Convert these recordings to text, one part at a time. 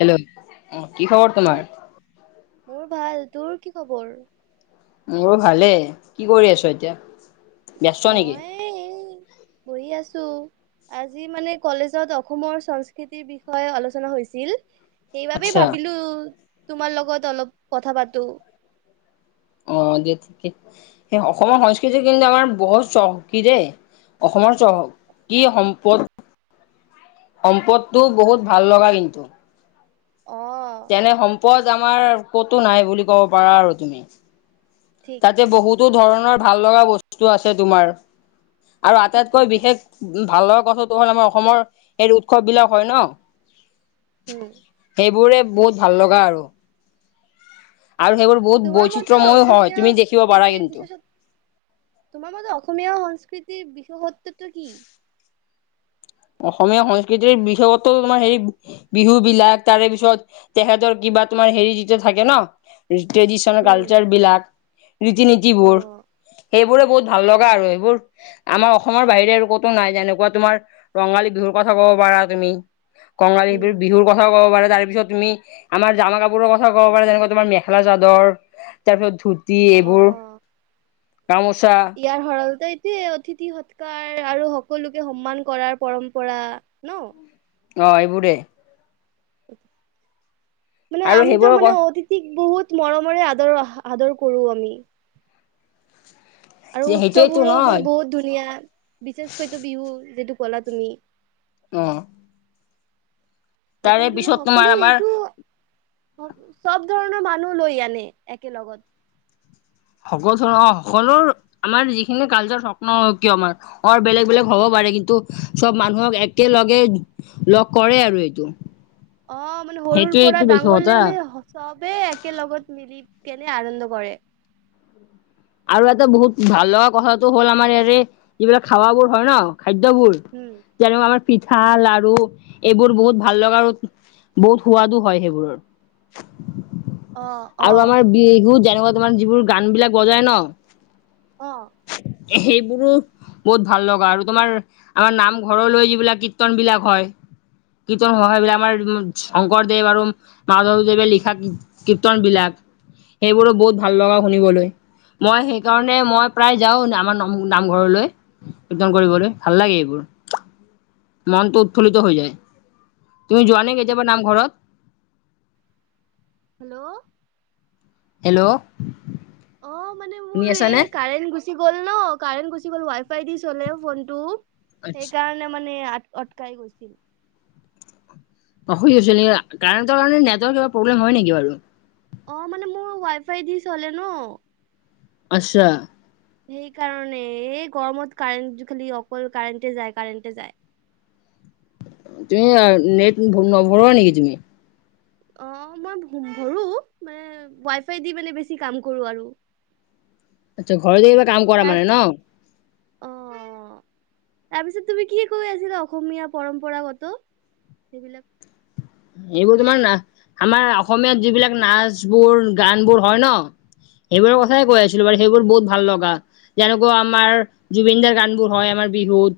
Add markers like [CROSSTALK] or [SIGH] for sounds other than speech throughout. Hello কি খবৰ অ তোমাৰ? মোৰ ভাল তোৰ কি খবৰ। অ ভালে কি কৰি আছো এতিয়া। ব্যস্ত নেকি মই এই বহি আছো। আজি মানে কলেজত অসমৰ সংস্কৃতিৰ বিষয়ে আলোচনা হৈছিল। সেইবাবেই আচ্ছা ভাবিলো তোমাৰ লগত অলপ কথা পাতো। অ দ ঠিকেই সেই অসমৰ সংস্কৃতি কিন্তু আমাৰ বহুত চহকী দেই। অসমৰ চহ কি সম্পদ। সম্পদটো বহুত ভাল লগা কিন্তু। অ তেনে সম্পদ আমাৰ ক'তো নাই বুলি ক'ব পাৰা আৰু তুমি। ঠিক তাতে ঠিক বহুতো ধৰণৰ ভাল লগা বস্তু আছে তোমাৰ। আৰু ঠিক আটাইতকৈ কৈছা বিশেষ ভালৰ কথাটো হ'ল আমাৰ। অসমৰ এই উৎসৱ বিলাক হয় ন উম সেইবোৰে। বহুত ভাল লগা আৰু। আৰু সেইবোৰ বহুত তোমাৰ মতে বৈচিত্ৰময়ো হয়। অসমীয়া তুমি দেখিব পাৰা সংস্কৃতিৰ কিন্তু। বিশেষত তোমাৰ মতে অসমীয়া সংস্কৃতিৰ বিশেষত্বটো কি অসমীয়া সংস্কৃতিৰ বিশেষত্বটো তোমাৰ হেৰি বিহু বিলাক। তাৰে পিছত তেখেতৰ কিব বা তোমাৰ হেৰি যেতিয়া থাকে ন ট্ৰেডিশন উম কালচাৰ বিলাক, অ ৰীতি-নীতিবোৰ। সেইবোৰে বহুত ভাল লগা আৰু এইবোৰ। আমাৰ অসমৰ বাহিৰে আৰু ক'তো নাই যেনেকুৱা তোমাৰ কঙালী বিহুৰ কথা ক'ব পাৰা তুমি। কঙালী উম বিহু বিহুৰ কথাও ক'ব পাৰা তাৰ তাৰপিছত তুমি আমাৰ জামা আমাৰ জামা কাপোৰৰ কথা ক'ব পাৰা যেনেকা তোমাৰ মেখেলা-চাদৰ। তাৰপিছত ধুতি এইবোৰ। অ গামোচা ইয়াৰ সৰালতে অতিথি সৎকাৰ আৰু সকলোকে সন্মান কৰাৰ পৰম্পৰা ন। অঁ এইবোৰে। মানে আৰু আমিতো সেইবোৰৰ মানে ক অতিথিক বহুত মৰমৰে আদৰো আহা আদৰ কৰো আমি। আৰু উৎসৱ সেইটোৱেইটো বোৰো মানে নহয় বহুত ধুনীয়া বিশেষকৈ বিহু যিটো কলা তুমি। অঁ। সকলো মানে তোমাৰ সকলো আমাৰ এইটো অঁ চব ধৰণৰ মানুহ লৈ আনে একে লগত। সকলো অ সকলো আমাৰ যিখিনি কালচাৰ স্বপ্ন কিয় আমাৰ। অ বেলেগ বেলেগ হ'ব পাৰে কিন্তু চব মানুহক একেলগে লগ কৰে আৰু এইটো। অঁ মানে সৰুৰ পৰা সেইটোৱেইটো বিশেষ ডাঙৰলে কথা মানে চবেই একে লগত মিলি কেনে আনন্দ কৰে। আৰু এটা বহুত ভাল লগা কথাটো হ'ল আমাৰ ইয়াৰে যিবিলাক খাৱা বোৰ হয় ন খাদ্যবোৰ উম যেনে আমাৰ পিঠা, লাৰু এইবোৰ বহুত ভাল লগা আৰু বহুত সোৱাদো হয় সেইবোৰৰ [UNINTELLIGIBLE] অ অ আৰু আমাৰ বিহু যেনেকুৱা তোমাৰ যিবোৰ গান বিলাক বজায় ন অঁ। সেইবোৰো বহুত ভাল লগা আৰু তোমাৰ আমাৰ নামঘৰলৈ যিবিলাক কীৰ্ত্তন বিলাক হয় কীৰ্তন হয়। সেইবিলাক আমাৰ শংকৰদেৱ আৰু মাধৱদেৱে লিখা কীৰ্তন বিলাক। সেইবোৰো বহুত ভাল লগা শুনিবলৈ। মই সেইকাৰণে মই প্ৰায় যাও আমাৰ নমো নামঘৰলৈ। একদম কৰিবলৈ ভাল লাগে এইবোৰ মনটো উৎফুল্লিত হৈ যায়। তুমি যোৱানে কেতিয়াবা যোৱা নে নামঘৰত? হেল্ল? হেল্ল। অঁ মানে শুনি মোৰ আছানে এই কাৰেণ্ট গুচি গ'ল ন। কাৰেণ্ট গুচি গ'ল ৱাইফ ফাই দি চলে ফোনটো। আচ্ছা সেইকাৰণে মানে আ আটকাই গৈছিল। অসুবি হৈছিল নেকি? কাৰেন্ট ৰ কাৰণে নেটৰ প্ৰব্লেম হয় নেকি বাৰু? অঁ মানে মোৰ ৱাইফাই দি চলে ন। আচ্ছা। সেইকাৰণে। এই গৰমত কাৰেণ্ট খালি অকল কাৰেণ্টে যায় কাৰেণ্টে যায় খালি। তুমি নেট নভৰোৱা নেকি তুমি? অঁ মই ভৰো। মানে ৱাইফাই দি মানে বেছি কাম কৰো আৰু। [UNINTELLIGIBLE] আচ্ছা ঘৰতে এইবোৰ কাম কৰা তাৰ মানে ন। অ তাৰপিছত তুমি কি কৈ আছিলা অসমীয়া পৰম্পৰাগত সেইবিলাক এইবোৰ তোমাৰা আমাৰ অসমীয়াত যিবিলাক নাচবোৰ, গানবোৰ হয় ন সেইবোৰৰ উম কথাই কৈ আছিলো বাৰু। সেইবোৰ বহুত ভাল লগা যেনেকৈ আমাৰ জুবিন দাৰ গানবোৰ হয় আমাৰ বিহুত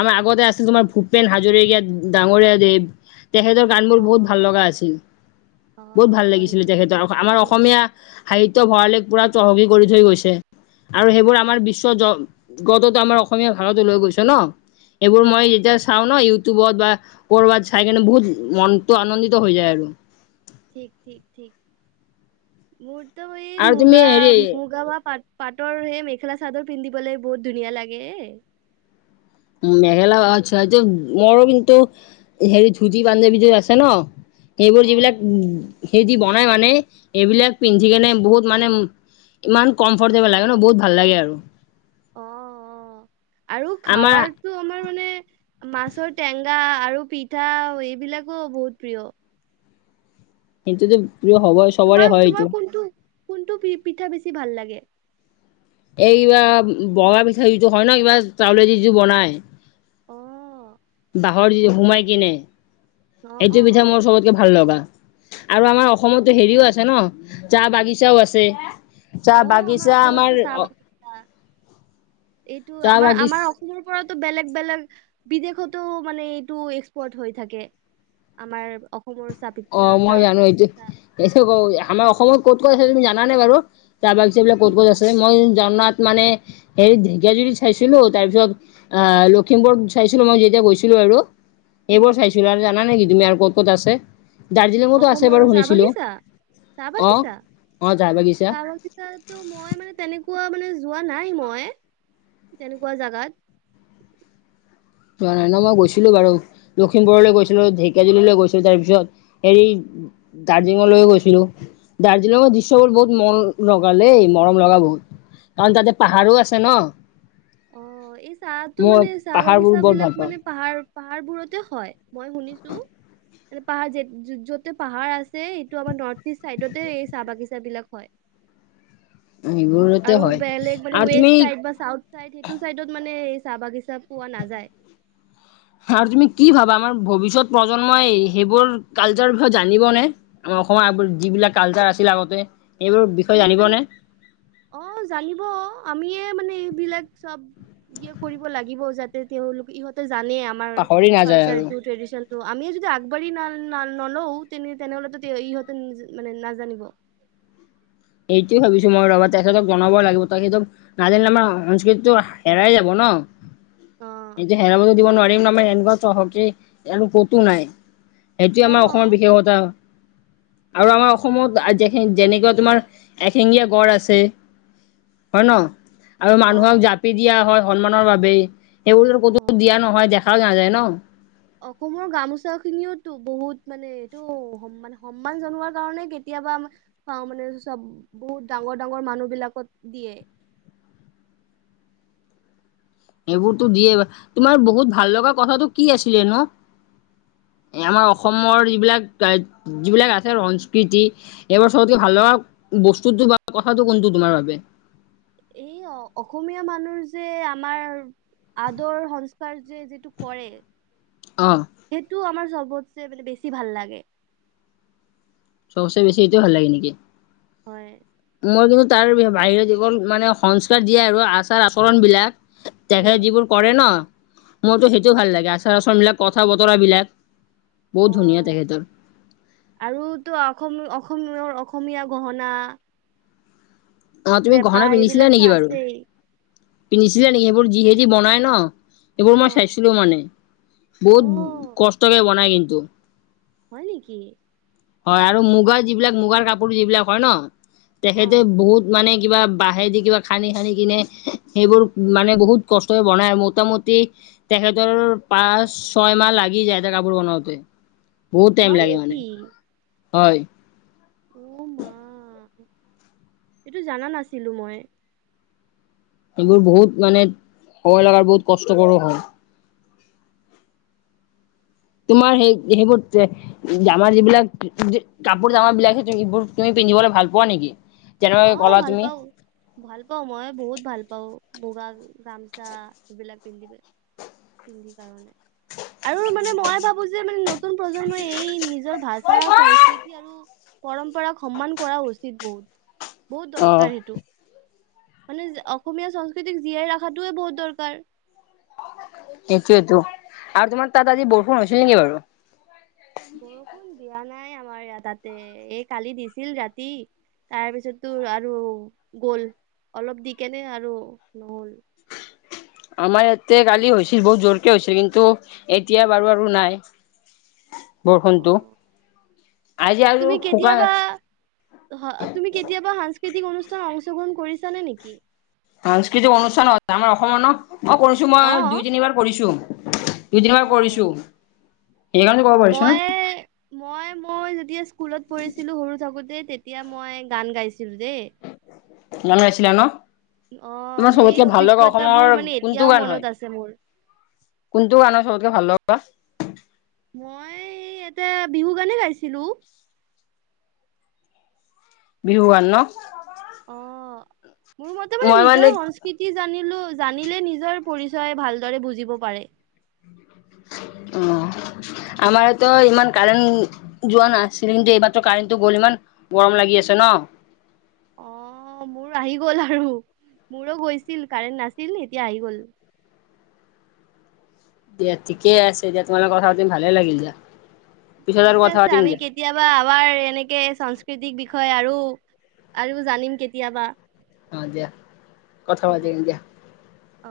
আমাৰ আগতে আছিল তোমাৰ উম, ভূপেন হাজৰিকা ডাঙৰীয়া দেৱ তেখেতৰ গান বোৰ অ বহুত ভাল লগা আছিল। অ বহুত ভাল লাগিছিলে সেইটো তেখেতৰ ঠিক আমাৰ ঠিক অসমীয়া সাহিত্য ভঁৰালিক পুৰা চহকী কৰি থৈ গৈছে আৰু সেইবোৰ আমাৰ বিশ্ব জ গতটো আমাৰ অসমীয়া ভাষাটো লৈ গৈছ ন। এইবোৰ অ মই যেতিয়া চাওঁ ন ইউটিউবত বা ক'ৰবাত চাই কিনে বহুত। মনটো আনন্দিত হৈ যায় আৰু মোৰটো এই আৰু তুমি মুগা হেৰি মুগা বা পাত পাতৰ সেই মেখেলা চাদৰ পিন্ধিবলে বহুত ধুনীয়া লাগে এ উম মেখেলা আচ্ছা এতিয়া মোৰো কিন্তু হেৰী ধুতি পাঞ্জাৱী টো আছে ন এইবোৰ যিবিলাক অ', হেৰী দি বনাই মানে এইবিলাক পিন্ধি কেনে বহুত মানে ইমান কমফৰ্টেবুল লাগে ন বহুত ভাল লাগে আৰু অ অ আৰু আমাৰ খাৱাৰটো আমাৰ মানে মাছৰ টেঙা আৰু পিঠা এইবিলাকো বহুত প্ৰিয় সেইটো টো তোমাৰ তোমাৰ কোনটো কোনটো পি পিঠা বেছি ভাল লাগে এই কিবা বগা পিঠা যিটো হয় ন কিবা চাউলে দি যে বনাই অ বাঁহৰ যি সোমাই কিনে অ', সেইটো অ', পিঠা অ', মোৰ চবতকে ভাল লগা আৰু আমাৰ অসমতটো হেৰিও আছে ন চাহ বাগিচাও আছে চাহ অ', বাগিচা অসমতো আমাৰ চাহ অ বাগিচা এইটো আমাৰ আমাৰ অসমৰ ওপৰত বেলেগ বেলেগ বিদেশতো মানে এইটো এক্সপৰ্ট হৈ থাকে আমাৰ অসম অ মই জানো এইটো এইটো ক আমাৰ অসমত ক'ত ক'ত আছে তুমি জানানে বাৰু চাহ বাগিচা বিলাক কি ক'ত ক'ত ক'লা? আছে মই জনাত মানে হেৰি ঢেকিয়াজুৰিত চাইছিলোঁ তাৰ পিছত আহ লখিমপুৰ চাইছিলোঁ মই যেতিয়া গৈছিলোঁ আৰু উম, এইবোৰ চাইছিলোঁ আৰু জানা নেকি তুমি আৰু ক'ত ক'ত আছে? দাৰ্জিলিঙতো আছে অসমৰ বাৰু চাহ শুনিছিলোঁ বাগিচা, চাহ বাগিছা চাহ বাগিছাটো মই মানে তেনেকে কুৱা মানে যোৱা নাই মই তেনেকুৱা জাগাত যোৱা নাই ন। মই গৈছিলোঁ বাৰু লখিমপুৰলৈ গৈছিলোঁ ঢেকিয়াজুলিলৈ গৈছিলোঁ তাৰপিছত হেৰী দাৰ্জিলিঙলৈয়ো গৈছিলোঁ। দাৰ্জিলিঙত দৃশ্যবোৰ বহুত মন লগা দেই মৰম লগা বহুত কাৰণ তাতে অ', পাহাৰো আছে ন অ এই চাহটো মই মানে চাহ পাহাৰবোৰ বাগিছা বৰ ভাল বিলাক পাওঁ মানে পাহাৰ পাহাৰবোৰতে হয় মই শুনিছোঁ মানে পাহাৰ য য'তে পাহাৰ আছে এইটো আমাৰ নৰ্থ ইষ্ট চাইডতে এই চাহ বাগিচা বিলাক হয় সেইবোৰতে আৰু হয় বেলেগ মানে আৰু ৱেষ্ট তুমি চাইড বা চাউঠ চাইড সেইটো চাইডত মানে চাহ বাগিচা পোৱা নাযায় আৰু তুমি কি ভাবা আমাৰ ভৱিষ্যত প্ৰজন্মই সেইবোৰ কালচাৰৰ বিষয়ে জানিব নে? অসমৰ আ যিবিলাক কালচাৰ আছিল আগতে এইবোৰ বিষয়ে সেইটো জানিবনে? অ জানিব আমিয়ে মানে এইবিলাক চব ইয়ে কৰিব লাগিব যাতে তেওঁলোক ইহঁতে জানে আমাৰ পাহৰি নাযায় কালচাৰ আৰু টো ট্ৰেডিচন টো আমিয়ে যদি আগবাঢ়ি না না নলও তেনে তেনেহলেটো ইহঁতে মানে নাজানিব [INAUDIBLE] এইটোয়ে ভাবিছোঁ মই ৰবা তেখেতক জনাব লাগিব তেখেতক নাজানিলে আমাৰ সংস্কৃতিটো হেৰাই যাব ন অ অ' এইটো হেৰাবটো দিব নোৱাৰিম ন আমি এনেকুৱা চহকী আৰু ক'তো নাই সেইটোৱে আমাৰ অসমৰ অ' বিশেষতা আৰু আমাৰ অসমত যে যেনেকুৱা তোমাৰ এশিঙীয়া গড় আছে হয় নহয় আৰু মানুহক অ' জাপি দিয়া হয় সন্মানৰ বাবেই সেইবোৰতো ক'তো দিয়া অ' নহয় দেখাও নাযায় ন অসমৰ গামোচা খিনিও ত বহুত মানে এইটো মানে সন্মান জনোৱাৰ কাৰণে কেতিয়াবা প মানে চব বহুত ডাঙৰ ডাঙৰ মানুহ বিলাকত দিয়ে [INAUDIBLE] সেইবোৰতো দিয়ে তোমাৰ বহুত ভাল লগা কথাতটো কি আছিলে নো। [INAUDIBLE] আমাৰ অসমৰ যিবিলাক যিবিলাক আছে সংস্কৃতি এইবোৰ চবতকে ভাল লগা। বস্তুটো বা কথাটো কোনটো তোমাৰ বাবে। এই অ অসমীয়া মানুহ যে আমাৰ। আদৰ সংস্কাৰ যে যিটো কৰে। অ সেইটো আমাৰ চবতছে মানে বেছি ভাল লাগে। চবচে বেছি এইটো ভাল লাগে নেকি। হয় মই কিন্তু তাৰ বাহিৰত যৱল মানে সংস্কাৰ দিয়ে আৰু আচাৰ আচৰণ বিলাক। উম তেখেতে যিবোৰ কৰে ন। মোৰতো সেইটো ভাল লাগে আচাৰ আচাৰন বিলাক কথা বতৰা বিলাক। অ বহুত ধুনীয়া তাকে ত আৰুতো অসম অসমৰ অসমীয়া গহনা অ তুমি পেপা গহনা পিন্ধিছিলা এইবিলাকতো নেকি বাৰু আছেই পিন্ধিছিলা নেকি? এইবোৰ যিহেদি বনাই ন এইবোৰ অ মই চাইছিলো মানে। অ বহুত কষ্টকে বনায় কিন্তু। হয় নেকি? হয় আৰু মুগাৰ যিবিলাক মুগাৰ কাপোৰ যিবিলাক হয় ন অ তেখেতে বহুত। মানে কিবা বাঁহেদি কিবা খানি খানি কিনে সেইবোৰ মানে বহুত কষ্টৰে বনাই মোটামুটি- তেখেতৰ পাঁচ ছয় মাহ লাগি যায় এটা কাপোৰ বনোৱাতে বহুত টাইম হয় লাগে মানে নেকি হয়। অ মা এইটো জানা নাছিলো মই। এইবোৰ বহুত মানে হব লগা বহুত কষ্টকৰ হয়। তোমাৰ সেই সেইবোৰ জামাৰ যিবিলাক কাপোৰ জামাৰ বিলাক এইবোৰ তুমি পিন্ধিবলৈ ভাল পোৱা নেকি? অ যেনেকুৱাকে ক'লা ভাল তুমি পাও ভাল পাও মই বহুত ভাল পাওঁ। মুগা গামচা এইবিলাক পিন্ধিব পিন্ধি কাৰণে। আৰু মানে মই ভাবো যে মানে নতুন প্ৰজন্মই এই নিজৰ ভাষা সংস্কৃতি আৰু পৰম্পৰাক সন্মান কৰা উচিত বহুত বহুত দৰকাৰ অ' সেইটো মানে অসমীয়া সংস্কৃতিক জীয়াই ৰখাতোৱে বহুত দৰকাৰ। সেইটোয়েতো আৰু তোমাৰ তাত আজি বৰষুণ হৈছিল নেকি বাৰু। বৰষুণ দিয়া নাই আমাৰ তাতে এই কালি দিছিল ৰাতি তাৰপিছত তোৰ আৰু গ'ল অলপ দি কেনে আৰু নহ'ল। আমাৰ ইয়াতে কালি হৈছিল বহুত জোৰকে হৈছিল কিন্তু এতিয়া বাৰু আৰু নাই। [INAUDIBLE] বৰষুণটো আজি আৰু তুমি শুকান কেতিয়াবা তুমি কেতিয়াবা হ কৃতিক অনুষ্ঠান অংশগ্ৰহণ কৰিছা নে নেকি? সাংস্কৃতিক অনুষ্ঠান আমাৰ অসমত ন মই কৰিছো অ মই দুই তিনিবাৰ কৰিছো। দুইদিনাৰ কৰিছো অ সেইকাৰণে কব পাৰিছো মই ন। মই মই যেতিয়া স্কুলত পঢ়িছিলো সৰু থাকোতে তেতিয়া মই গান গাইছিলো। চ দে গান গাইছিলা ন অ তোমাৰ সেই চবতকে ভাল লগা অসমৰ অভিজ্ঞতাবোৰ মানে কোনটো এতিয়াও গান হয় মনত আছে মোৰ। কোনটো গানৰ চবতকে ভাল লগা। মই ইয়াতে বিহু গানে গাইছিলো। বিহুৱান ন? অ মোৰ মতে মানে নিজৰ সংস্কৃতি জানিলো জানিলে নিজৰ পৰিচয় ভালদৰে বুজিব পাৰে। অ আমাৰতো ইমান কাৰেণ্ট যোৱা নাছিল কিন্তু এইমাত্ৰ কাৰেণ্টটো গ'ল ম গৰম লাগি আছে ন। অ মোৰ আহি গ'ল আৰু। মোৰো গৈছিল কাৰেণ্ট নাছিল এতিয়া আহি গ'ল। দিয়া ঠিকে আছে দিয়া তোমা লগত কথা পাতি ভালে লাগিল দিয়া। পিছত আৰু ঠিকে কথা আছে পাতিম আমি দিয়া কেতিয়াবা আমাৰ এনেকে সস্কৃতিক বিষ হয় আৰু আৰু জানিম কেতিয়াবা। অ দিয়া। কথা ঠিক পাতিম আছে দিয়া। অ।